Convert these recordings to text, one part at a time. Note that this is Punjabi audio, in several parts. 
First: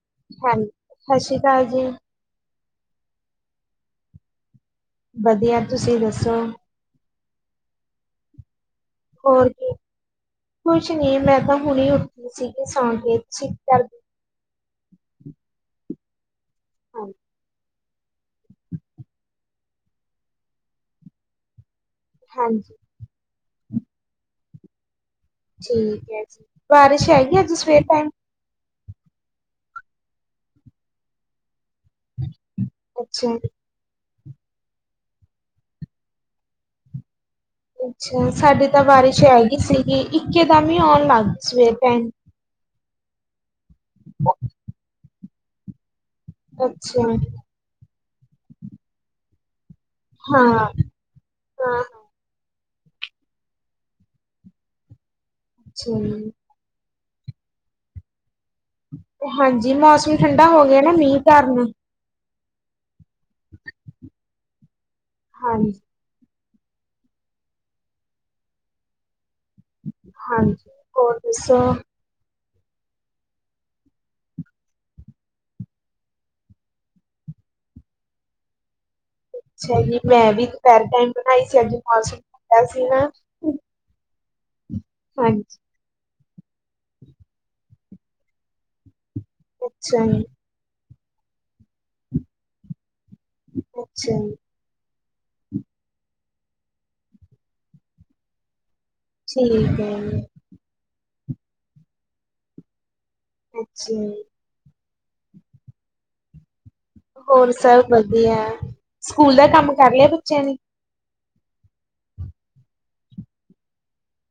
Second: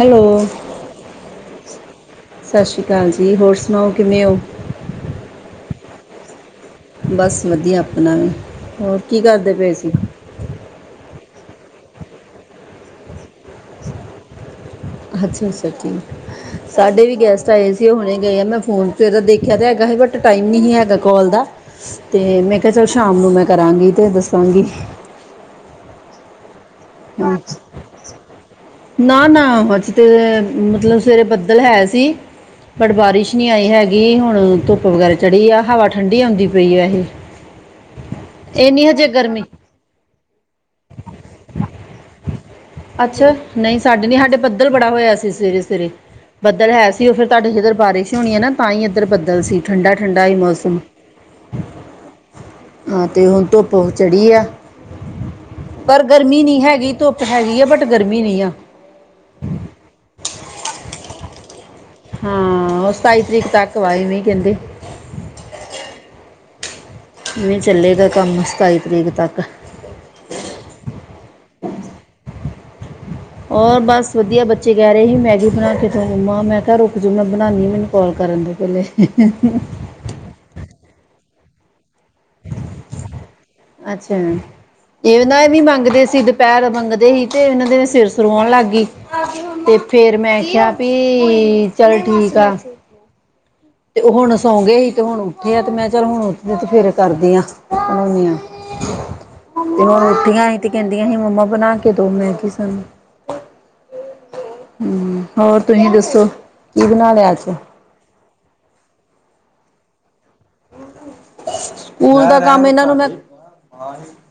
ਹੈਲੋ ਹਾਂਜੀ, ਸਤਿ ਸ੍ਰੀ ਅਕਾਲ ਜੀ। ਸਤਿ ਸ਼੍ਰੀ ਅਕਾਲ ਜੀ, ਹੋਰ ਸੁਣਾਓ ਕਿਵੇਂ ਓ? ਵਧੀਆ, ਤੁਸੀਂ ਦੱਸੋ ਬਸ ਵਧੀਆ ਆਪਣਾ ਵੀ ਹੋਰ ਕੀ ਕਰਦੇ ਪਏ ਸੀ ਕੁਛ ਨੀ, ਮੈਂ ਤਾਂ ਹੁਣੀ ਉੱਠੀ ਸੀਗੀ ਸੌ ਕੇ ਸਿੱ ਕਰਦੀ ਅੱਛਾ-ਅੱਛਾ ਜੀ, ਸਾਡੇ ਹਾਂ ਵੀ ਗੈਸਟ ਆਏ ਹੋਏ ਤੇ ਹੁਣੇ ਗਏ ਆ ਮੈਂ ਫੋਨ ਤੇਰਾ ਦੇਖਿਆ ਤੇ ਹੈਗਾ ਸੀ ਬਟ ਟਾਈਮ ਨਹੀਂ ਸੀ ਹੈਗਾ ਕੋਲ ਦਾ ਤੇ ਮੈਂ ਕਿਹਾ ਹਾਂਜੀ, ਚਲ ਸ਼ਾਮ ਨੂੰ ਮੈਂ ਕਰਾਂਗੀ ਤੇ ਦੱਸਾਂਗੀ ਠੀਕ ਹੈ ਜੀ, ਬਾਰਿਸ਼ ਹੈਗੀ ਅੱਜ ਸਵੇਰ ਟਾਈਮ? ਨਾ-ਨਾ, ਅਜ ਤੇ ਮਤਲਬ ਸਵੇਰੇ ਬੱਦਲ ਹੈ ਸੀ ਸੀ, ਬਟ ਅੱਛਾ, ਬਾਰਿਸ਼ ਨਹੀਂ ਆਈ ਹੈਗੀ ਗੀ ਹੁਣ ਧੁੱਪ ਵਗੈਰਾ ਚੜੀ ਆ ਹਵਾ ਠੰਡੀ ਆਂਦੀ ਪਈ ਆ ਇਹ ਅੱਛਾ ਸਾਡੀ ਇਹ ਤਾਂ ਨਹੀਂ ਹਜੇ ਬਾਰਿਸ਼ ਗਰਮੀ ਹੈਗੀ ਸੀਗੀ ਇੱਕੇ ਦਮ ਈ ਆਉਣ ਲੱਗ ਗਈ ਸਵੇਰ ਟਾਈਮ ਅੱਛਾ ਨਹੀਂ ਸਾਡੇ ਨੀ ਸਾਡੇ ਪੱਦਲ ਬੜਾ ਹੋਇਆ ਸੀ ਸਵੇਰੇ ਸਵੇਰੇ ਬੱਦਲ ਹੈ ਅੱਛਾ, ਸੀ ਓ ਫਿਰ ਤੁਹਾਡੇ ਜਿੱਧਰ ਬਾਰਿਸ਼ ਹੋਣੀ ਹੈ ਨਾ ਤਾਂ ਹੀ ਇੱਧਰ ਬੱਦਲ ਸੀ, ਠੰਡਾ ਠੰਡਾ ਹੀ ਹਾਂ, ਹਾਂ। ਮੌਸਮ ਹਾਂ, ਹਾਂ ਤੇ ਹੁਣ ਧੁੱਪ ਚੜੀ ਐ ਅੱਛਾ ਪਰ ਜੀ, ਗਰਮੀ ਨਈ ਹੈਗੀ ਧੁੱਪ ਹੈਗੀ ਆ ਬਟ ਗਰਮੀ ਨੀ ਆ। ਹਾਂਜੀ ਮੌਸਮ ਠੰਡਾ ਹੋ ਗਿਆ ਨਾ ਮੀਂਹ ਕਾਰਨ ਹਾਂ ਓ ਸਤਾਈ ਤਰੀਕ ਤੱਕ ਇਵੈ ਕੈਂਦੇ ਹਾਂਜੀ ਕਿਵੇਂ ਚੱਲੇਗਾ ਕੰਮ ਸਤਾਈ ਤਰੀਕ ਤੱਕ ਹਾਂਜੀ ਹੋਰ ਦੱਸੋ। ਔਰ ਬਸ ਵਧੀਆ ਬੱਚੇ ਕਹਿ ਰਏ ਸੀ ਮੈਗੀ ਬਣਾ ਕੇ ਤੋ ਮੰਮਾ ਮੈਂ ਕਿਆ ਰੁਕ ਜੋ ਮੈਂ ਬਣਾਣੀ ਮੈਨੂੰ ਕੋਲ ਕਰਨ ਦੇ ਪੈਲੇ [inaudible] ਅੱਛਾ ਜੀ ਮੈਂ ਵੀ ਦੁਪੈਰ ਟੈਮ ਬਣਾਈ ਸੀ ਅੱਜ ਮੌਸਮ ਠੰਡਾ ਸੀ ਨਾ। ਅੱਛਾ ਇਹ ਨਾ ਇਹ ਹਾਂਜੀ ਵੀ ਮੰਗਦੇ ਸੀ। ਪੈਰ ਮੰਗਦੇ ਹੀ ਤੇ ਇਹਨਾਂ ਦੇ ਸਿਰ ਸੋਰ ਵਾਉਣ ਲੱਗ ਗਈ ਤੇ ਅੱਛਾ ਫੇਰ ਜੀ ਮੈਂ ਕਿਆ ਵੀ ਚਲ ਠੀਕ ਆ। ਤੇ ਓ ਅੱਛਾ ਜੀ ਹੁਣ ਸੌਂ ਗਏ ਹੀ ਤੇ ਹੁਣ ਉੱਠੇ ਆ ਤੇ ਮੈਂ ਚੱਲ ਹੁਣ ਉੱਠਦੀ ਤੇ ਫਿਰ ਕਰਦੀ ਹਾਂ ਬਣਾਉਣੀ ਆਂ ਠੀਕ ਤੇ ਹੈ ਹੁਣ ਜੀ ਉਠੀਆਂ ਸੀ ਤੇ ਕੈਂਦੀਆਂ ਹੀ ਮੰਮਾ ਬਣਾ ਕੇ ਦੋ ਮੈਂਗੀ ਸਾਨੂੰ ਅੱਛਾ ਹੂੰ ਹੋਰ ਤੁਸੀਂ ਦੱਸੋ। ਕੀ ਬਣਾ ਲਿਆ ਅੱਜ ਹੋਰ ਸਭ ਵਧੀਆ ਸਕੂਲ ਦਾ ਕੰਮ ਕਰ ਲਿਆ ਬੱਚਿਆਂ ਨੇ ਸਕੂਲ ਦਾ ਕੰਮ ਇਹਨਾਂ ਨੂੰ ਮੈਂ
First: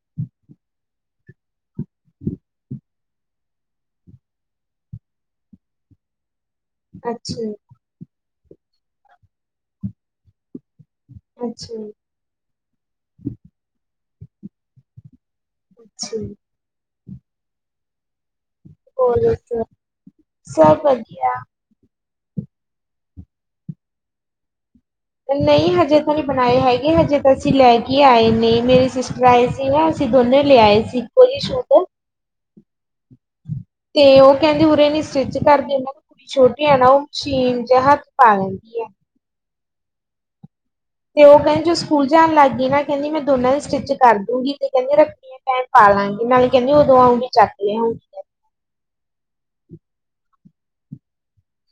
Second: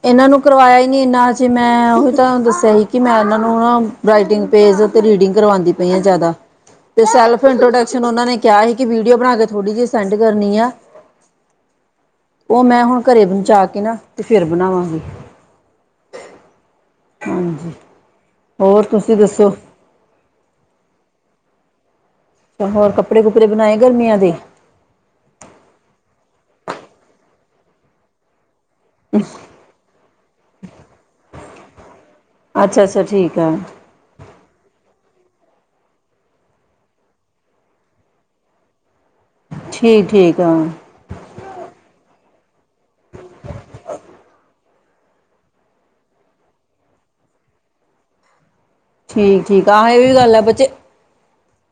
ਇਹਨਾਂ ਨੂੰ ਕਰਵਾਇਆ ਹੀ ਨਈ ਇੰਨਾ ਹਜੇ ਮੈਂ ਉਹੀ ਤਾਂ ਦੱਸਿਆ ਹੀ ਕਿ ਮੈਂ ਇਹਨਾਂ ਨੂੰ ਰਟਿੰਗ ਪੇਜ ਤੇ ਰੀਡਿੰਗ ਕਰਵਾਦੀ ਪਈ ਆ ਜਾਦਾ ਤੇ ਅੱਛਾ ਸੈਲਫ ਜੀ ਇੰਟਰੋਡਕਸ਼ਨ ਉਨਾਂ ਨੇ ਕਿਆ ਹੀ ਕਿ ਵੀਡੀਓ ਬਣਾ ਕੇ ਥੋੜੀ ਜਿਹੀ ਸੈਂਡ ਕਰਨੀ ਆ। ਅੱਛਾ ਓ ਮੈਂ ਹੁਣ ਘਰੇ ਬਚਾ ਕੇ ਨਾ ਤੇ ਫਿਰ ਬਣਾਵਾਂਗੀ। ਅੱਛਾ ਹਾਂਜੀ ਹੋਰ ਤੁਸੀਂ ਹੋਲ ਦੱਸੋ ਵਿਚ ਸਭ ਵਧੀਆ ਤੇ ਹੋਰ ਕੱਪੜੇ ਕੁੱਪੜੇ ਬਣਾਏ ਗਰਮੀਆਂ ਦੇ ਨਈ ਹਜੇ ਤਾਂ ਨਈ ਬਣਾਏ ਹੈਗੇ ਹਜੇ ਤਾਂ ਅਸੀਂ ਲੈ ਕੇ ਆਏ ਨੇ ਮੇਰੇ ਸਿਸਟਰ ਆਏ। ਸੀ ਨਾ ਅਸੀਂ ਦੋਨੇ ਲਿਆਏ ਸੀ ਇੱਕੋ ਜਿਹੇ ਸ਼ੂਟ ਅੱਛਾ-ਅੱਛਾ ਠੀਕ ਹੈ। ਤੇ ਓ ਕੈਂਦੇ ਉਰੇ ਨ ਸਟਿਚ ਕਰਦੇ ਉਹਨਾਂ ਛੋਟੀ ਆ ਨਾ ਓ ਮਸ਼ੀਨ ਜਾਂ ਹੱਥ ਪਾ ਲੈਂਦੀ ਆ। ਠੀਕ ਠੀਕ ਆ। ਤੇ ਓ ਕੈਂਦੀ ਜੋ ਸਕੂਲ ਜਾਣ ਲੱਗ ਗਈ ਨਾ ਕੈਂਦੀ ਮੈਂ ਦੋਨਾਂ ਦੀ ਸਟਿਚ ਕਰ ਦੂੰਗੀ। ਕੈਂਦੀ ਰੱਖੜੀਆਂ ਪੈਣ ਪਾ ਲਾਂਗੇ ਨਾਲੇ ਕੈਂਦੀ ਉਦੋਂ ਆ ਵੀ ਚੱਕ ਲਿਆਂ ਠੀਕ- ਠੀਕ ਆ ਇਹ ਵੀ ਗੱਲ ਹੈ ਬੱਚੇ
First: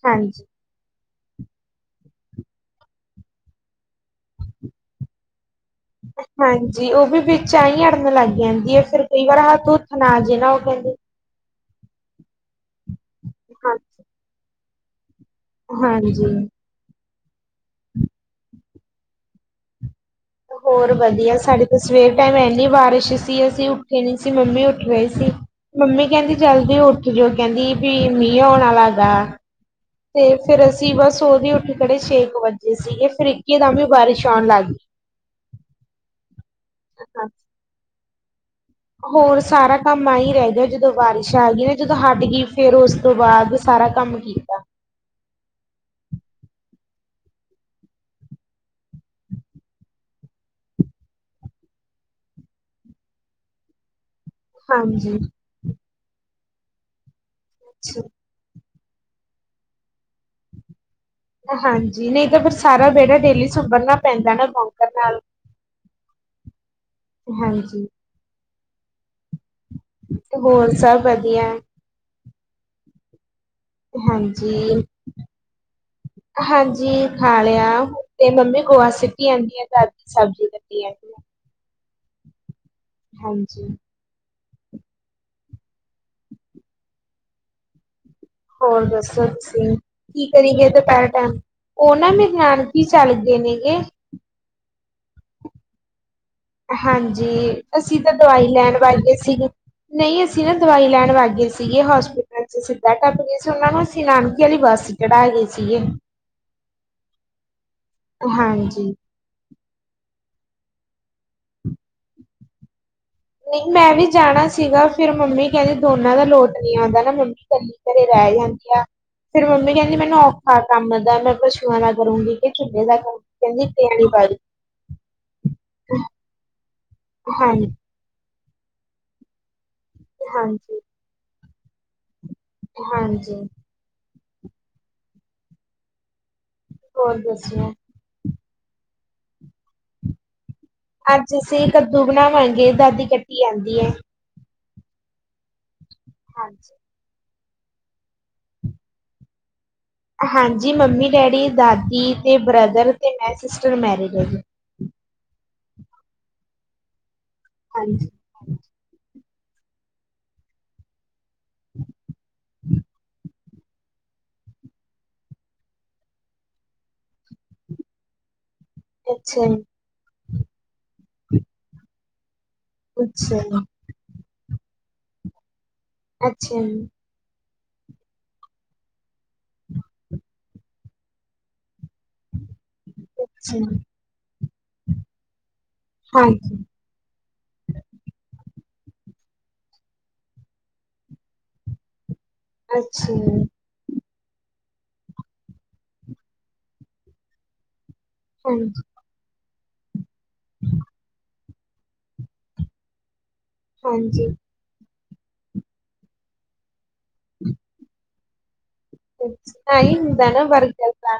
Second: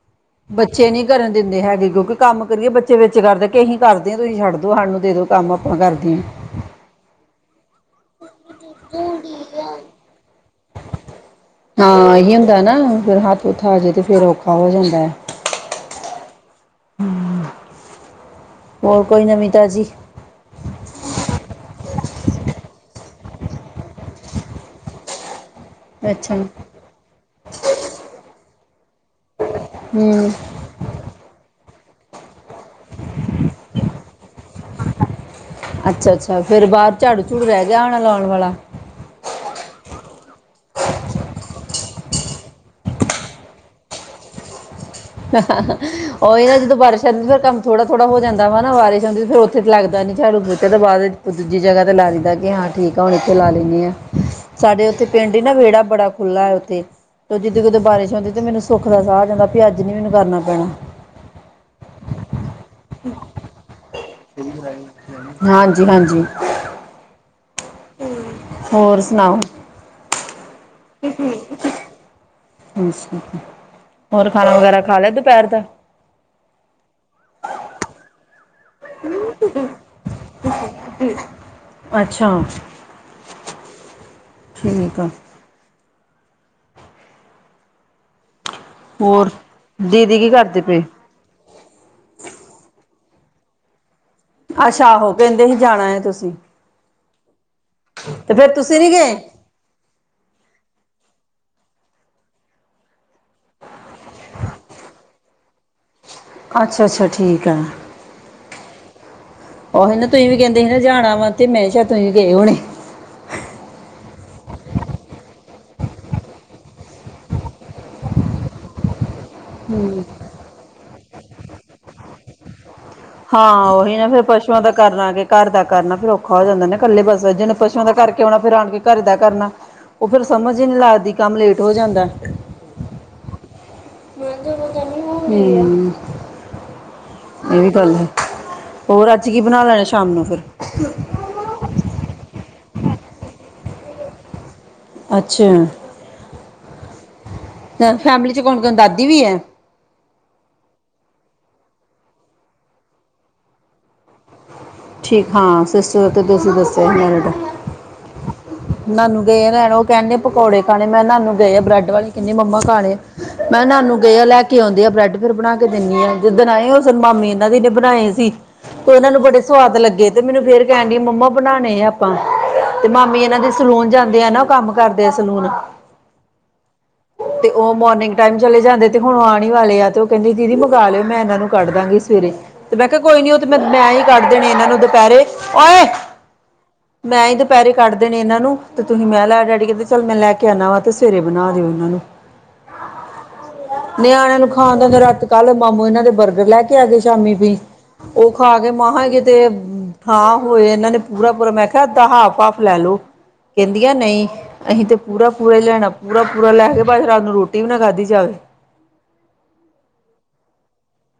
ਹਾਂਜੀ ਬੱਚੇ ਨਈ ਕਰਨ ਦਿੰਦੇ ਹੈਗੇ ਕਿਉਂਕਿ ਕੰਮ ਕਰੀਏ ਬੱਚੇ ਵਿੱਚ ਕਰਦੇ ਕਿ ਅਹੀ ਕਰਦੇ ਤੁਸੀਂ ਛੱਡ ਦੋ ਸਾਨੂੰ ਦੇ ਦੋ। ਕੰਮ ਆਪਾਂ ਕਰਦੇ ਆਂ। ਹਾਂਜੀ ਓ ਵੀ ਵਿੱਚ ਆ ਹੀ ਅੜਨ ਲੱਗ ਜਾਂਦੀ ਹੈ ਫਿਰ ਕਈ ਵਾਰ ਹੱਥ ਹੂੱਥ ਨਾ ਆਜੇ ਨਾ ਓ ਕੈਂਦੇ ਹਾਂ ਇਹੀ ਹੁੰਦਾ ਨਾ ਫਿਰ ਹੱਥ ਹੂਥ ਆਜੇ ਤੇ ਹਾਂਜੀ, ਫਿਰ ਔਖਾ ਹੋ ਜਾਂਦੈ। ਹਾਂਜੀ ਹੂੰ ਹੋਰ ਕੋਈ ਨਵੀਂ ਤਾਜੀ ਹੋਰ ਵਧੀਆ ਸਾਡੇ ਤਾਂ ਸਵੇਰ ਟਾਈਮ ਇੰਨੀ ਬਾਰਿਸ਼ ਸੀ ਅਸੀਂ ਉੱਠੇ ਨਹੀਂ ਸੀ ਮੰਮੀ ਉੱਠ ਰਹੇ ਸੀ ਮੰਮੀ ਕਹਿੰਦੀ ਅੱਛਾ ਜ਼ਲਦੀ ਉੱਠ ਜਾਓ ਕਹਿੰਦੀ ਵੀ ਮੀਂਹ ਆਉਣ ਹੈਗਾ ਹਮ ਤੇ ਫੇਰ ਅਸੀਂ ਸੀਵਾ ਸੋ ਹੀ ਉੱਠ ਖੜੇ ਛੇ ਕੁ ਵੱਜੇ ਸੀਗੇ ਫਿਰ ਇਕੇ ਦਮ ਵੀ ਬਾਰਿਸ਼ ਆਉਣ ਲੱਗ ਗਈ ਅੱਛਾ ਅੱਛਾ ਫੇਰ ਬਾਹਰ ਝਾੜੂ ਗਈ। ਝੂੜੂ ਰਹਿ ਗਿਆ ਹੋਣਾ ਲਾਉਣ ਵਾਲਾ ਹੋਰ ਸਾਰਾ ਕੰਮ ਆਈ ਰਹਿ ਗਿਆ ਜਦੋਂ ਬਾਰਿਸ਼ ਆ ਗਈਆਂ ਨਾ ਜਦੋਂ ਹਟ ਗਈ ਫੇਰ ਉਸ ਤੋਂ ਬਾਅਦ ਸਾਰਾ ਕੰਮ ਕੀਤਾ ਹ ਉਹੀ ਨਾ ਜਦੋਂ ਬਾਰਸ਼ ਆਂਦੀ ਫੇਰ ਕੰਮ ਥੋੜਾ ਥੋੜਾ ਹੋ ਜਾਂਦਾ ਵਾ ਨਾ ਬਾਰਿਸ਼ ਹੁੰਦੀ ਫਿਰ ਇੱਥੇ ਤਾਂ ਲੱਗਦਾ ਨੀ ਝਾੜੂ ਪੋਚਾ ਤੇ ਬਾਅਦ ਚ ਦੂਜੀ ਜਗ੍ਹਾ ਤੇ ਲਾ ਲੈਂਦਾ ਕਿ ਹਾਂ ਠੀਕ ਆ ਹੁਣ ਇੱਥੇ ਲਾ ਲੈਂਦੇ ਹ ਆ ਸਾਡੇ ਉੱਥੇ ਹਾਂਜੀ ਪਿੰਡ ਹੀ ਨਾ ਵਿਹੜਾ ਬੜਾ ਖੁੱਲ੍ਹਾ ਹੈ ਉੱਥੇ ਤੇ ਜਦੋਂ ਕਿਦੋਂ ਬਾਰਿਸ਼ ਹੁੰਦੀ ਤੇ ਮੈਨੂੰ ਸੁੱਖ ਦਾ ਸਾਹ ਆ ਜਾਂਦਾ ਵੀ ਅੱਜ ਨੀ ਮੈਨੂੰ ਕਰਨਾ ਪੈਣਾ ਹਾਂਜੀ ਨਹੀਂ ਤਾਂ ਫਿਰ ਸਾਰਾ ਵਿਹੜਾ ਡੇਲੀ ਸੁੰਬਰਨਾ ਪੈਂਦਾ ਨਾ ਬੋਂਕਰ ਨਾਲ ਹਾਂਜੀ ਹਾਂਜੀ ਹਾਂਜੀ ਤੇ ਹੋਰ ਸੁਣਾਓ ਤੇ ਹੋਰ ਸਭ ਵਧੀਆ ਅੱਛਾ ਹੋਰ ਖਾਣਾ ਵਗੈਰਾ ਹਾਂਜੀ ਖਾ ਲਿਆ ਦੁਪਹਿਰ ਦਾ ਹਾਂਜੀ ਖਾ ਲਿਆ ਤੇ ਮੰਮੀ ਗੋਆ ਸਿੱਟੀ ਆਦੀ ਆ ਤੇ ਅਧ ਸਬਜ਼ੀ ਕੱਟੀ ਆਦੀ ਅੱਛਾ ਹਾਂਜੀ ਠੀਕ ਆ ਹੋਰ ਦੱਸੋ ਤੁਸੀਂ ਦੀਦੀ ਕੀ ਕਰਦੇ ਕਰੀਗਏ ਪਏ ਦੁਪਹਿਰ ਉਹ ਨਾ ਮੇਰੇ ਨਾਨਕੇ ਚੱਲਗੇ ਨੇਗੇ ਅੱਛਾ ਆਹੋ ਕਹਿੰਦੇ ਹੀ ਜਾਣਾ ਆ ਤੁਸੀਂ ਹਾਂਜੀ ਅਸੀਂ ਤਾਂ ਤੇ ਦਵਾਈ ਫਿਰ ਲੈਣ ਤੁਸੀਂ ਨੀ ਵੱਗ ਗਏ ਸੀਗੇ ਨਹੀਂ ਅਸੀਂ ਨਾ ਦਵਾਈ ਲੈਣ ਵੱਗ ਗਏ ਸੀਗੇ ਹੋਸਪਿਟਲ ਚ ਸਿੱਧਾ ਟੱਪ ਗਏ ਸੀ ਉਹਨਾਂ ਨੂੰ ਅਸੀਂ ਨਾਨਕੀ ਵਾਲੀ ਬੱਸ ਸੀ ਕਢਾ ਗਏ ਸੀਗੇ ਅੱਛਾ ਅੱਛਾ ਠੀਕ ਆ ਹਾਂਜੀ। ਉਹੀ ਨਾ ਤੁਸੀਂ ਵੀ ਕਹਿੰਦੇ ਸੀ ਨਾ ਜਾਣਾ ਵਾ ਤੇ ਮੈਂ ਕਿਹਾ ਸ਼ਾਇਦ ਤੁਸੀਂ ਵੀ ਗਏ ਹੋਣੇ ਨਹੀਂ ਮੈਂ ਵੀ ਜਾਣਾ ਸੀਗਾ ਫੇਰ ਮੰਮੀ ਕਹਿੰਦੀ ਦੋਨਾਂ ਦਾ ਲੋਟ ਨਹੀਂ ਆਉਂਦਾ ਨਾ ਮੰਮੀ ਕੱਲੀ ਘਰੇ ਰਹਿ ਜਾਂਦੀ ਆ ਫੇਰ ਮੰਮੀ ਕਹਿੰਦੀ ਮੈਨੂੰ ਔਖਾ ਕੰਮ ਦਾ ਮੈਂ ਪਸ਼ੂਆਂ ਦਾ ਕਰੂੰਗੀ ਕਿ ਚੁੱਲੇ ਦਾ ਕਰੂੰਗੀ ਹਾਂ ਕਹਿੰਦੀ ਉਹੀ ਤੇਰੀ ਨਾ ਫੇਰ ਵਾਰੀ ਪਸੂਆਂ ਦਾ ਕਰਨਾ ਕੇ ਘਰ ਦਾ ਕਰਨਾ ਫਿਰ ਔਖਾ ਹੋ ਜਾਂਦਾ ਨਾ ਇਕੱਲੇ ਬਸ ਜਿਹਨੇ ਹਾਂਜੀ, ਪਸੂਆਂ ਦਾ ਕਰਕੇ ਕੇਉਣਾ ਫਿਰ ਆਣ ਕੇ ਘਰ ਦਾ ਕਰਨਾ ਉਹ ਫੇਰ ਸਮਝ ਹੀ ਨਹੀਂ ਹਾਂਜੀ, ਲੱਗਦੀ ਕੰਮ ਲੇਟ ਹੋ ਜਾਂਦਾ ਹਾਂਜੀ ਹਮ ਹੋਰ ਦੱਸੋ ਇਹ ਵੀ ਗੱਲ ਹੈ ਹੋਰ ਅੱਜ ਕੀ ਬਣਾ ਲਏ ਸ਼ਾਮ ਨੂੰ ਫਿਰ ਅੱਜ ਅਸੀਂ ਕੱਦੂ ਬਣਾਵਾਂਗੇ ਦਾਦੀ ਕੱਟੀ ਜਾਂਦੀ ਹੈ ਅੱਛਾ ਹਾਂਜੀ ਤੇ ਫੈਮਿਲੀ ਚ ਕੌਣ ਕੌਣ ਦਾਦੀ ਵੀ ਹੈ ਹਾਂਜੀ ਮੰਮੀ ਡੈਡੀ ਦਾਦੀ ਤੇ ਬ੍ਰਦਰ ਤੇ ਮੈਂ ਸਿਸਟਰ ਮੈਰਿਡ ਹੈ ਜੀ ਠੀਕ ਹਾਂ ਸਿਸਟਰ ਤੇ ਤੁਸੀਂ ਦੱਸਿਆ ਸੀ ਮੈਰਿਡ ਆ ਹਾਂਜੀ ਨਾਨੂੰ ਗਏ ਇਹ ਲੈਣ ਉਹ ਕਹਿਣਦੇ ਪਕੌੜੇ ਖਾਣੇ ਮੈਂ ਨਾਨੂੰ ਗਏ ਆ ਬ੍ਰੈਡ ਵਾਲੀ ਕਨੇ ਮੰਮਾ ਕਾਲੇ ਮੈਂ ਕਿਹਾ ਨਾਨੂ ਗਏ ਆ ਲੈ ਕੇ ਆਉਂਦੇ ਆ ਬ੍ਰੈਡ ਫਿਰ ਬਣਾ ਕੇ ਦਿੰਨੀ ਆ ਜਿੱਦਣ ਆਏ ਉਸ ਦਿਨ ਮਾਮੀ ਇਹਨਾਂ ਦੀ ਨੇ ਬਣਾਏ ਸੀ। ਤੇ ਉਹਨਾਂ ਨੂੰ ਬੜੇ ਅੱਛਾ ਜੀ ਸਵਾਦ ਲੱਗੇ ਤੇ ਮੈਨੂੰ ਫੇਰ ਕਹਿਣ ਡ ਮੰਮਾ ਬਣਾਣੇ ਆ ਆਪਾ। ਤੇ ਮਾਮੀ ਇਹਨਾਂ ਦੇ ਸਲੂਨ ਜਾਂਦੇ ਆ ਨਾ ਉਹ ਕੰਮ ਕਰਦੇ ਆ ਸਲੂਨ। ਅੱਛਾ ਜੀ। ਤੇ ਉਹ ਮੋਰਨਿੰਗ ਟਾਈਮ ਚਲੇ ਜਾਂਦੇ ਤੇ ਹੁਣ ਆਉਣ ਵਾਲੇ ਆ ਤੇ ਉਹ ਕਹਿੰਦੀ ਦੀਦੀ ਮੰਗਵਾ ਲਿਓ ਮੈਂ ਇਹਨਾਂ ਨੂੰ ਕੱਢ ਦਾਂਗੀ। ਸਵੇਰੇ ਤੇ ਮੈਂ ਕਿਹਾ ਕੋਈ ਅੱਛਾ ਜੀ ਨੀ ਉਹ ਤੇ ਅੱਛਾ ਮੈਂ, ਜੀ ਮੈਂ ਹੀ ਕੱਢ ਦੇਣੇ ਇਹਨਾਂ ਨੂੰ ਦੁਪਹਿਰੇ ਓਓਏ। ਹਾਂਜੀ ਮੈਂ ਹੀ ਦੁਪਹਿਰੇ ਕੱਢ ਦੇਣੇ ਇਹਨਾਂ ਨੂੰ ਤੇ ਤੁਸੀਂ ਮੈਂ ਲੈ ਡੈਡੀ ਕਹਿੰਦੇ ਚੱਲ ਮੈਂ ਲੈ ਕੇ ਆਉਣਾ ਵਾ ਤੇ ਸਵੇਰੇ ਬਣਾ ਦਿਓ ਇਹਨਾਂ ਨੂੰ। ਅੱਛਾ। ਨਿਆਣਿਆਂ ਨੂੰ ਖਾਣ ਦਾ ਦੇ ਰਾਤ ਕੱਲ ਮਾਮੂ ਇਹਨਾਂ ਦੇ ਬਰਗਰ ਲੈ ਕੇ ਆ ਗਏ ਸ਼ਾਮੀ ਵੀ ਉਹ ਹਾਂਜੀ ਮਾਂਹਾ ਕਿਤੇ ਖਾ ਹੋਏ ਇਹਨਾਂ ਨੇ ਪੂਰਾ-ਪੂਰਾ ਮੈਂ ਕਿਹਾ ਅੱਧਾ ਹਾਫ ਹਾਫ ਲੈ ਲੋ। ਕਹਿੰਦੀਆਂ ਨਈ ਹਾਂਜੀ ਅਹੀ ਤੇ ਪੂਰਾ-ਪੂਰਾ ਹੀ ਲੈਣਾ। ਪੂਰਾ-ਪੂਰਾ ਲੈ ਕੇ ਭਾਵੇਂ ਰਾਤ ਨੂੰ ਰੋਟੀ ਵੀ ਨਾ ਖਾਧੀ ਜਾਵੇ। ਅੱਛ ਐ ਹੀ ਹੁੰਦਾ ਨਾ ਬਰਗਰ ਦਾ।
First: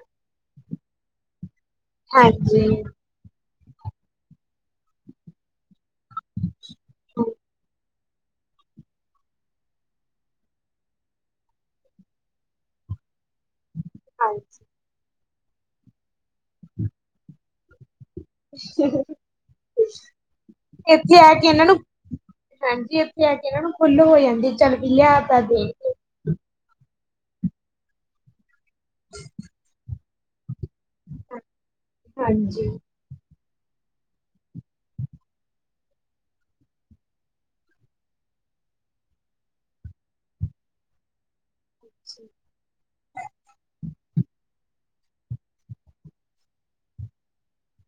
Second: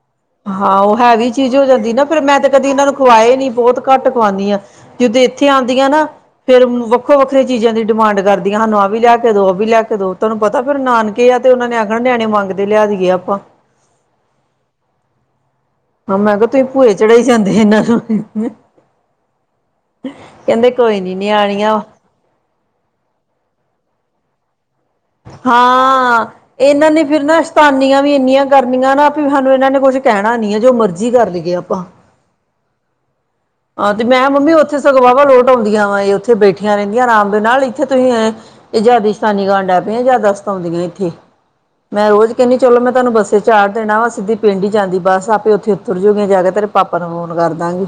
ਹਾਂ ਉਹ ਹੈਵੀ ਚੀਜ਼ ਹੋ ਜਾਂਦੀ ਨਾ ਫੇਰ ਮੈਂ ਤੇ ਹਾਂਜੀ ਕਦੇ ਇਹਨਾਂ ਨੂੰ ਖਵਾਏ ਨੀ ਬੌਤ ਘੱਟ ਹੀ ਖਵਾਉਨੀ ਹਾ। ਜਦੋਂ ਇੱਥੇ ਆਉਂਦੀਆਂ ਨਾ ਫੇਰ ਵੱਖੋ ਵੱਖਰੀ ਚੀਜ਼ਾਂ ਦੀ ਡਿਮਾਂਡ ਕਰਦੀਆਂ ਸਾਨੂੰ ਆਹ ਵੀ ਲੈ ਕੇ ਦਓ ਉਹ ਵੀ ਲੈ ਕੇ ਦੋ, ਤੁਹਾਨੂੰ ਪਤਾ ਫਿਰ ਨਾਨ ਕੀ ਆ ਤੇ ਉਹਨਾਂ ਨੇ ਆਖਣਾ ਨਿਆਣੇ ਮੰਗਦੇ ਲਿਆ ਦੀਈਏ ਆਪਾਂ। ਹਾਂਜੀ ਹਾਂ ਮੈਂ ਕਿਹਾ ਤੁਸੀ ਭੂਏ ਚੜਾਈ ਜਾਂਦੇ ਇਹਨਾਂ ਨੂੰ। ਕਹਿੰਦੇ ਕੋਈ ਨੀ ਇੱਥੇ ਆ ਕੇ ਇਹਨਾਂ ਨੂੰ ਨਿਆਣੀਆ ਹਾਂਜੀ ਇੱਥੇ ਆ ਕੇ ਇਨਾ ਨੂੰ ਖੁੱਲ ਹੋ ਜਾਂਦੀ ਚੱਲ ਵੀ ਲਿਆ ਤਾਂ ਦੇ ਹਾਂ ਇਹਨਾਂ ਨੇ ਫਿਰ ਨਾ ਸ਼ਤਾਨੀਆਂ ਵੀ ਇੰਨੀਆਂ ਕਰਨੀਆਂ ਨਾ ਹਾਨੂੰ ਇਹਨਾਂ ਨੇ ਕੁੱਛ ਕਹਿਣਾ ਨੀ ਹੈ ਜੋ ਮਰਜ਼ੀ ਕਰ ਲਈਏ ਆਪਾ। ਹਾਂਜੀ। ਆ ਤੇ ਮੈਂ ਮੰਮੀ ਉੱਥੇ ਸਗੋਂ ਵਾਵਾ ਲੋਟ ਆਉਂਦੀਆ ਵਾ ਇਹ ਉੱਥੇ ਬੈਠੀਆ ਰਹਿੰਦੀਆ ਆਰਾਮ ਦੇ ਨਾਲ ਇੱਥੇ ਤੁਸੀਂਂ ਇਹ ਇਹ ਜਾਦਾ ਹੀ ਸਤਾਨੀ ਕਨ ਲੱਗ ਪਈਆ ਜਾਦਾ ਸਤੋਂਦੀਆ ਇੱਥੇ ਮੈਂ ਰੋਜ਼ ਕਹਿੰਦੀ ਚਲੋ ਮੈਂ ਤੁਹਾਨੂੰ ਬੱਸੇ ਚਾਰ ਦਿਨ ਆ ਵਾ ਸਿੱਧੀ ਪਿੰਡ ਹੀ ਜਾਂਦੀ ਬਸ ਆਪੇ ਉੱਥੇ ਉਤਰ ਜੂਗੀਆਂ ਜਾ ਕੇ ਤੇਰੇ ਪਾਪਾ ਨੂੰ ਫੋਨ ਕਰ ਦਾਂਗੀ।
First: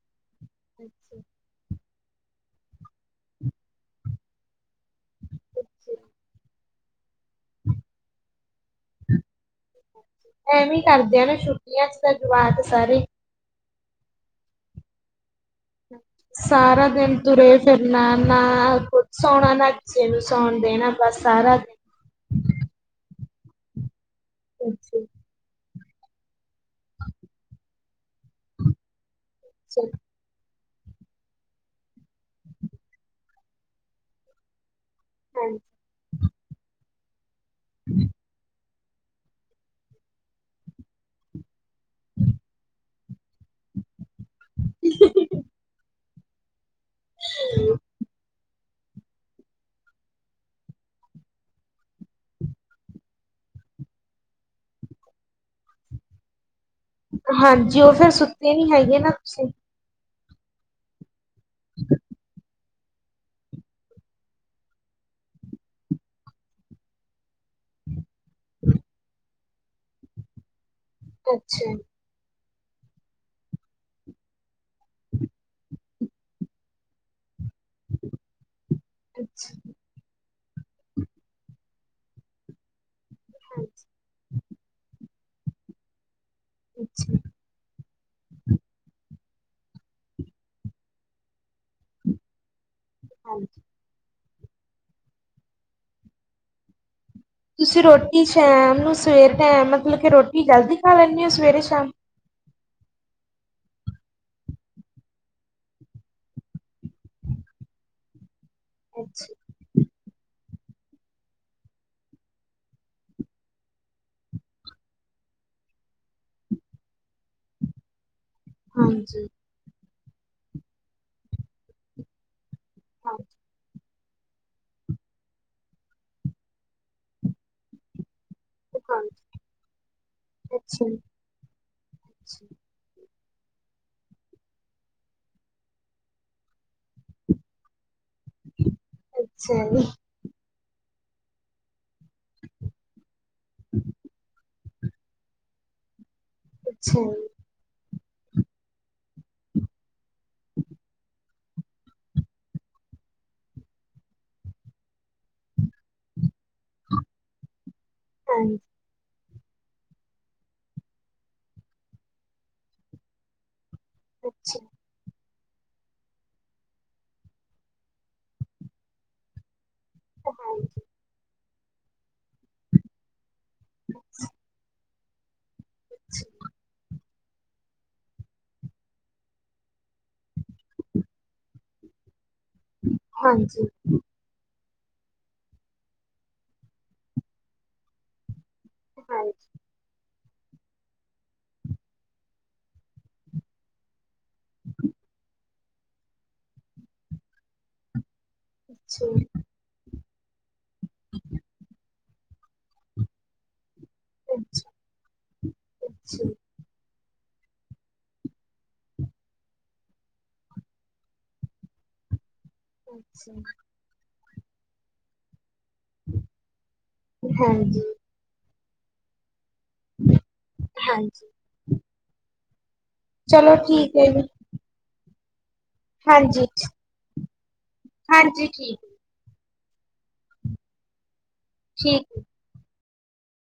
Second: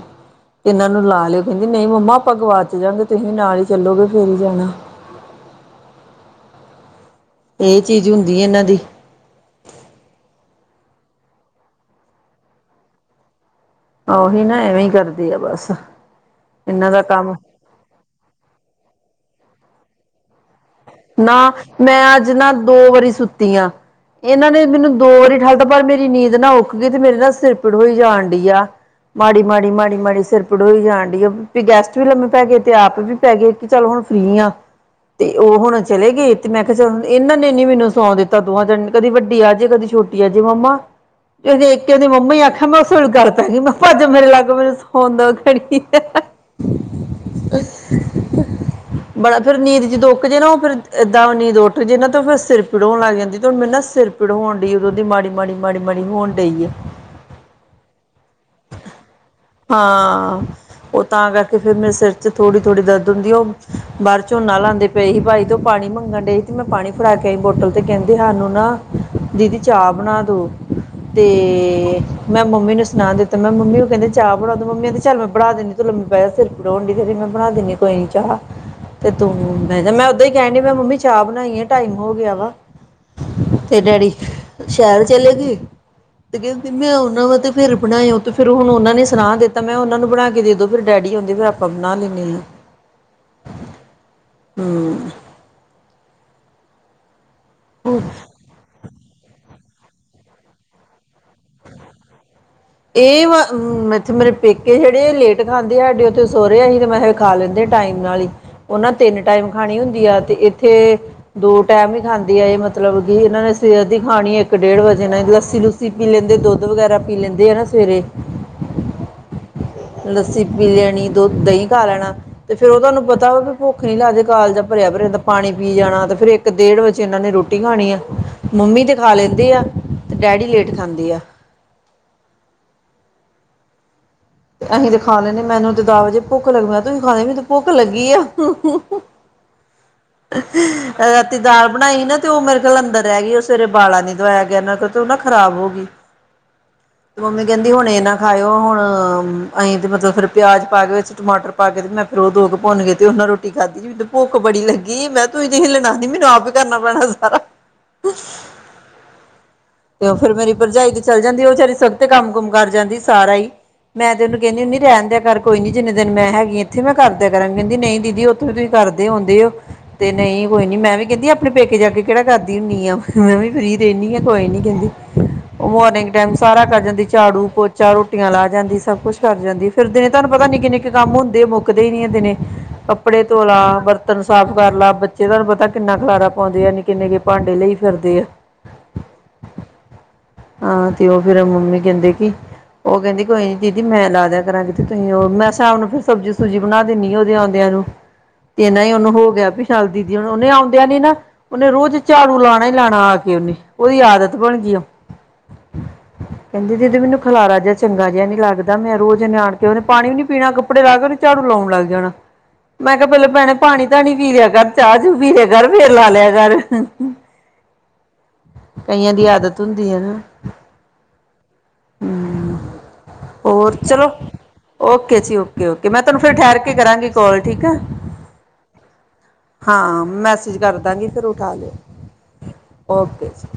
ਇਹਨਾਂ ਨੂੰ ਲਾ ਲਿਓ ਕਹਿੰਦੀ ਨਹੀਂ ਮੰਮਾ ਆਪਾਂ ਗਵਾਚ ਜਾਗੇ ਤੁਸੀਂ ਵੀ ਨਾਲ ਹੀ ਚੱਲੋਗੇ ਫੇਰ ਹੀ ਜਾਣਾ। ਇਹ ਚੀਜ਼ ਹੁੰਦੀ ਹੈ ਇਹਨਾਂ ਦੀ। ਐਵੇਂ ਹੀ ਕਰਦਿਆਂ ਨੇ ਛੁੱਟੀਆ ਚ ਤਾਂ ਜਵਾਤ ਸਾਰੇ। ਉਹੀ ਨਾ ਐਵੇਂ ਕਰਦੀ ਆ ਬਸ। ਸਾਰਾ ਇਹਨਾਂ ਦਾ ਦਿਨ ਕੰਮ ਤੁਰੇ ਫਿਰਨਾ ਨਾ ਕੁਛ ਸੋਣਾ ਨਾ ਕਿਸੇ ਨੂੰ ਸੌਣ ਦੇਣਾ ਬਸ ਨਾ ਸਾਰਾ ਮੈਂ ਅੱਜ ਨਾ ਦੋ ਵਾਰੀ ਸੁੱਤੀ ਆ ਇਹਨਾਂ ਨੇ ਮੈਨੂੰ ਅੱਛਾ, ਦੋ ਵਾਰੀ ਠਾ ਵਾਰ ਮੇਰੀ ਨੀਂਦ ਨਾ ਉਖ ਗਈ ਤੇ ਮੇਰੇ ਨਾ ਸਿਰ ਪੜ ਹੋਈ ਜਾਣ ਡੀ ਆ ਮਾੜੀ-ਮਾੜੀ, ਮਾੜੀ-ਮਾੜੀ ਸਿਰ ਪੀ ਪੜੋਈ ਜਾਣ ਡੀ ਆ ਵੀ ਗੈਸਟ ਵੀ ਲੰਮੇ ਪੈ ਗਏ ਤੇ ਆਪ ਵੀ ਪੈ ਗਏ ਕਿ ਚੱਲ ਹੁਣ ਫ੍ਰੀ ਆ। ਤੇ ਉਹ ਹਾਂਜੀ ਹੁਣ ਚਲੇ ਗਏ ਤੇ ਮੈਂ ਕਿਹਾ ਚਲ ਇਹਨਾਂ ਨੇ ਨੀ ਮੈਨੂੰ ਸੌਂ ਦਿੱਤਾ ਦੋਹਾਂ ਜਣ ਕਦੀ ਵੱਡੀ ਆ ਜੇ ਕਦੀ ਛੋਟੀ ਆ ਜੇ ਮੰਮਾ ਇੱਕ ਉਹਦੀ ਮੰਮੀ ਆਖਿਆ ਮੈਂ ਉਹ [unintelligible] ਮੈਂ ਭਾਜ ਮੇਰੇ ਲਾਗੋ ਮੈਨੂੰ ਸੌਣ ਦੋ ਖੜੀ ਬੜਾ ਫੇਰ ਨੀਂਦ ਜ਼ਿੱਦ ਉਕ ਜੇ ਨਾ ਉਹ ਫਿਰ ਏਦਾਂ ਵੀ ਨੀਂਦ ਉੱਠ ਜੇ ਨਾ ਫਿਰ ਸਿਰ ਪੀੜ ਹੋਣ ਲੱਗ ਜਾਂਦੀ ਤੇ ਹੁਣ ਮੈਨ ਨਾ ਸਿਰ ਪੜ ਹੋਣ ਡੀ ਏ ਉਦੋਂ ਦੀ ਮਾੜੀ-ਮਾੜੀ। ਮਾੜੀ-ਮਾੜੀ ਹੋਣ ਡਈ ਐ। ਹਾਂਜੀ। ਉਹ ਫੇਰ ਸੁੱਤੇ ਨੀ ਹੈਗੇ ਨਾ ਤੁਸੀਂ। ਹਾਂ। ਉਹ ਤਾਂ ਕਰਕੇ ਫੇਰ ਮੇ ਸਿਰ ਚ' ਥੋੜ੍ਹੀ ਥੋੜੀ ਦਰਦ ਹੁੰਦੀ, ਉਹ ਬਾਹਰ ਝੋਨਾ ਲਾਉਦੇ ਪਏ ਸੀ ਭਾਈ। ਜਦੋਂ ਪਾਣੀ ਮੰਗਣ ਡਈ ਸੀ ਤੇ ਮੈਂ ਪਾਣੀ ਫੜਾ ਕੇ ਆਈ ਬੋਟਲ ਤੇ ਕਹਿੰਦੇ ਸਾਨੂੰ ਨਾ ਦੀਦੀ ਚਾਹ ਬਣਾ ਦੋ। ਅੱਛਾ ਅੱਛਾ ਤੇੇੇੇੇੇਏ ਮੈਂ ਮੰਮੀ ਨੂੰ ਸੁਣਾ ਦਿੱਤਾ ਮੈਂ ਮੰਮੀ ਨੂੰ ਕਹਿੰਦੀ ਚਾਹ ਬਣਾਉਂ ਮ ਮੰਮੀ ਕਹਦੀ ਚ' ਮੈਂ ਬਣਾ ਦੰਦੀੂੰ ਮ ਪਆ ਸਿਰ ਪੜਾਉਣ ਡ ਤੇ ਮੈਂ ਬਣਾ ਦਿੰਦੀ ਕੋਈ ਨੀ ਚਾਹ। ਤੇ ਤੂੰ ਮੈਂ ਕਿਹਾ, ਮੈ ਹੀ ਕਹਿਣ ਡਈ ਮੈਂ ਮੰਮੀ ਚਾਹ ਬਣਾਈ ਏ ਟਾਈਮ ਹੋ ਗਿਆ ਵਾ। ਹਾਂਜੀ ਤੇ ਡੈਡੀ ਸ਼ਹਿਰ ਚਲੇ ਗਏ। ਤੇ ਕਹਿੰਦੀ ਮੈਂ ਅੱਛਾ ਉਹਨਾਂ ਵਾ ਤੇ ਫਿਰ ਬਣਾਇਓ ਤੇ ਫਿਰ ਹੁਣ ਉਹਨਾਂ ਨੇ ਸਣਾਹ ਦਿੱਤਾ ਮੈਂ, ਉਹਨਾਂ ਨੂੰ ਬਣਾ ਕੇ ਦੇ ਦੋ ਫਿਰ ਡੈਡੀ ਆਉਂਦੇ ਫਿਰ ਆਪਾਂ ਬਣਾ ਲੈਂਦੇ ਹਾਂ। ਹਾਂਜੀ। ਹੂ ਤੁਸੀਂ ਰੋਟੀ ਸ਼ਾਮਾਮ ਨੂੰ ਸਵੇਰ ਟਾਈਮ ਮਤਲਬ ਕਿ ਰੋਟੀ ਜਲਦੀ ਖਾ ਲੈਂਦੇ ਹੋ ਸਵੇਰੇ- ਸ਼ਾਮ? [inaudible] ਇਹ ਵ ਇੱਥੇ ਮੇਰੇ ਪੇਕੇ ਜਿਹੜੇ ਲੇਟ ਖਾਂਂਦੇ ਆ ਸਾਡੇ ਉੱਥੇ ਸੋਹੁਰਿਆ ਸੀ ਤੇ ਮੈਂ ਖਾ ਲੈਂਦੇ ਟਾਈਮ ਨਾਲ ਹੀ। ਉਹਨਾਂ ਤਿੰਨ ਅੱਛਾ ਟਾਈਮ ਖਾਣੀ ਹੁੰਦੀ ਆ ਤੇ ਇੱਥੇ ਦੋ ਟਾਈਮ ਹੀ ਖਾਂਦੀ ਆ ਇਹ ਮਤਲਬ ਕਿ ਇਹਨਾਂ ਨੇ ਸਿਹਤ ਦੀ ਖਾਣੀ ਇੱਕ-ਡੇਢ ਵਜੇ ਨਾਲ ਲੱਸੀ-ਲੁੱਸੀ ਪੀ ਲੈਂਦੇ ਦੁੱਧ ਦੁੱਧ ਵਗੈਰਾ ਪੀ ਲੈਂਦੇ ਆ ਨਾ ਸਵੇਰੇ। ਹਾਂਜੀ। ਲੱਸੀ ਪੀ ਲੈਣੀ, ਦੁੱਧ, ਦਹੀਂ ਖਾ ਲੈਣਾ ਤੇ ਫੇਰ ਉਹ ਤੁਹਾਨੂੰ ਪਤਾ ਹਾਂਜੀ ਵਾ ਵੀ ਭੁੱਖ ਨੀ ਲਾਦੇ ਕਾਲਜਾ ਭਰਿਆ- ਭਰ ਰਹਿਂਦਾ, ਪਾਣੀ ਪੀ ਜਾਣਾ ਤੇ ਫੇਰ ਇੱਕ-ਡੇਢ ਵਜੇ ਇਹਨਾਂ ਨੇ ਰੋਟੀ ਖਾਣੀ ਅ। ਮੰਮੀ ਤੇ ਖਾ ਹਾਂਜੀ ਲੈਂਦੇ ਆ। ਤੇ ਡੈਡੀ ਲੇਟ ਅੱਛਾ ਖਾਂਦੇ ਆ। ਤੇ ਤੇ ਅਸੀਂ ਤੇ ਖਾ ਲੈਣੇਦੇ ਮੈਨੂੰ ਤੇ ਦਾ ਵਜੇ ਭੁੱਖ ਲੱਗ ਮੈਂ ਤੁਸੀਂ ਖਾ ਲੋਗੇ ਤ ਭੁੱਖ ਲੱਗੀ ਆ। ਅੱਛਾ ਅੱਛਾ ਜੀ [unintelligible] ਰਾਤੀ ਦਾਲ ਬਣਾਈ ਨਾ ਤੇ ਉਹ ਮੇਰੇ ਕੋਲ ਅੰਦਰ ਰਹਿ ਗਈ, ਉਹ ਸਵੇਰੇ ੳਬਾਲਾ ਨੀ ਦਵਾਇਆ ਗਿਆ ਉਹਨਾਂ ਕੋਲ। ਤ ੳਨਾ ਖ਼ਰਾਬ ਹੋ ਗਈ। ਅੱਛਾ ਤੇ ਜੀ ਮੰਮੀ ਕਹਿੰਦੀ ਹੁਣ ਇਹ ਨਾ ਖਾਓ ਹੁਣ ਅਸੀਂ ਤੇ ਮਤਲਬ ਫੇਰ ਪਿਆਜ ਪਾ ਕੇ, ਵਿੱਚ ਟਮਾਟਰ ਪਾ ਕੇ, ਤੇ ਮੈਂ ਫਿਰ ਉਹ ਦੋ ਕੁ ਭੁੰਨ ਗਏ ਤੇ ਉਹਨਾਂ ਰੋਟੀ ਖਾਧੀ। ਤੇ ਭੁੱਖ ਬੜੀ ਲੱਗੀ, ਮੈਂ ਤੋ ਤੁਸੀ ਹੀਲਣਾਂ ਨਹੀ ਮੈਨੂੰ ਆਪ ਕਰਨਾ ਪੈਣਾ ਸਾਰਾ। ਹਾਂਜੀ ਤੇ ਉਹ ਫੇਰ ਮੇਰੀ ਭਰਜਾਈ ਤੇ ਚੱਲ ਜਾਂਦੀ ਉਹ ਵਿਚਾਰੀ ਸਵਖਤੇ ਕੰਮ-ਕੁਮ ਕਰ ਜਾਂਦੀ ਸਾਰਾ ਹੀ। ਮੈਂ ਤੇ ਉਹਨੂੰ ਅੱਛਾ ਕਹਿੰਦੀ ਹੁੰਦੀ ਰਹਿਣ ਦਿਆ ਕਰ। ਕੋਈ ਨੀ ਜਿੰਨੇ ਦਿਨ ਮੈਂ ਹੈਗੀ ਇੱਥੇ ਮੈਂ ਕਰਦਿਆਂ ਕਰਾਂਗੀ, ਕਹਿੰਦੀ ਨਹੀਂ ਦੀਦੀ ਉੱਥੇ ਤਾ ਤੁਸੀਂ ਕਰਦੇ ਹੋਂਦੇ ਹੋ। ਤੇ ਨਹੀਂ ਕੋਈ ਨੀ ਹਾਂਜੀ ਮੈਂ ਵੀ ਕਹਿੰਦੀਅ ਆਪਣੇ ਪੇਕੇ ਜਾ ਕੇ ਕਿਹੜਾ ਕਰਦੀ ਹੁੰਦੀ ਆ। ਫੇਰ ਮੈਂ ਵੀ ਫਰੀ ਤੇ ਇਨੀ ਆ ਕੋਈ ਨੀ ਕਹਿੰਦੀ ਉਹ ਮੋਰਨਿੰਗ ਟਾਈਮ ਅੱਛਾ ਸਾਰਾ ਕਰ ਜਾਂਦੀ। ਝਾੜੂ, ਚਾਰ ਰੋਟੀਆਂ ਲਾ ਜਾਂਦੀ। ਸਭ ਕੁੱਛ ਕਰ ਜਾਂਦੀ ਫਿਰ ਤੇ ਤੁਹਾਨੂੰ ਪਤਾ ਨਿੱਕੇ-ਨਿੱਕੇ ਕੰਮ ਹੁੰਦੇ ਮੁੱਕਦੇ ਹੀ ਨ ਹੈ ਦਿਨੇ। ਕੱਪੜੇ ਧੋ ਲਾ ਹਾਂਜੀ ਬਰਤ ਬਰਤਨ ਸਾਫ਼ ਕਰ ਲਾ, ਬੱਚੇਦਾ ਤੇ ਪਤਾ ਕਿੰਨਾ ਖਲਾਰਾ ਪਾਉਂਦੇ ਆ ਨਿੱਕੇ ਨਿੱਕੇ ਭਾਂਡੇ ਲਈ ਫਿਰਦੇ ਆ। ਹਾਂ। ਹਾਂ, ਤੇ ਉਹ ਫੇਰ ਮੰਮੀ ਕਹਿੰਦੇ ਕਿ, ਉਹ ਕਹਿੰਦੀ ਕੋਈ ਦੀਦੀ ਮੈਂ ਲਾਦਿਆ ਕਰਾਂਗੀ ਤੁਸੀਂ ਉਹ ਮੈਂ ਸ਼ਾਮ ਨੂੰ ਫਿਰ ਸਬਜ਼ੀ-ਸੁਬਜ਼ੀ ਬਣਾ ਦਿੰਦੀ ਹ ਉਹਦੇ ਆਉਂਦਿਆਂ ਨੂੰ। ਤੇਨਾ, ਉਹਨੂੰ ਹਾਂਜੀ ਹੋ ਗਿਆ ਪੀਸ਼ਾਲ ਦੀਦੀ, ਉਹਨੇ ਆਉਦਿਆਂ ਨੀ ਨਾ, ਉਹਨੇ ਰੋਜ ਝਾੜੂ ਲਾਣਾ ਈ ਲਾਣਾ ਆ ਕੇ ਉਹਨੇ। ਉਹਦੀ ਆਦਤ ਅੱਛਾ ਬਣ ਅੱਛਾ ਗਈ ਆ। ਅੱਛਾ ਕਹਿੰਦੀ ਦੀਦੀ ਮੈਨੂੰ ਖਲਾਰਾ ਜਿਹਾ ਚੰਗਾ ਜਿਹਾ ਨੀ ਲੱਗ ਲਗਦਾ। ਮੈਂ ਰੋਜ਼ ਐਨੇ ਆਣਕੇ ਉਹਨੇ ਪਾਣੀ ਵੀ ਨੀ ਪੀਣਾ, ਕੱਪੜੇ ਲਾ ਕੇ ੳਹਨੇ ਝਾੜੂ ਲਾਉਣ ਲੱਗ ਜਾਣਾ। ਮੈਂ ਕਿਹਾ ਪਹਿਲਾ ਅੱਛਾ। ਭੈਣੇ ਪਾਣੀ-ਧਾਣੀ ਪੀ ਲਿਆ ਕਰ, ਚਾਹ-ਚੂ ਪੀ ਲਿਆ ਕਰ ਫੇਰ ਲਾ ਲਿਆ ਕਰ। ਹਾਂਜੀ। ਕਈਆਂ ਦੀ ਆਦਤ ਹੁੰਦੀ ਹੈ ਨ। ਹਾਂਜੀ ਹੰਮ੍ਰਮ ਚਲੋ ਹੋਰ, ਠੀਕ ਹੈ ਚਲੋ ਜੀ, ਓਕੇ ਜੀ ਓਕੇ। ਓਕੇ-ਓਕੇ। ਮੈਂ ਤੁਹਾਨੂੰ ਫਿਰ ਹਾਂਜੀ, ਠੈਰ ਕੇ ਕਰਾਂਗੀ ਕਾਲ ਠੀਕ ਹੈ। ਹਾਂਜੀ ਠੀਕ, ਹਾਂ। ਮੈਸੇਜ ਕਰਦਾਂਗੀ ਫਿਰ ਉਠਾ ਲਓ। ਠੀਕ। ਓਕੇ ਜੀ।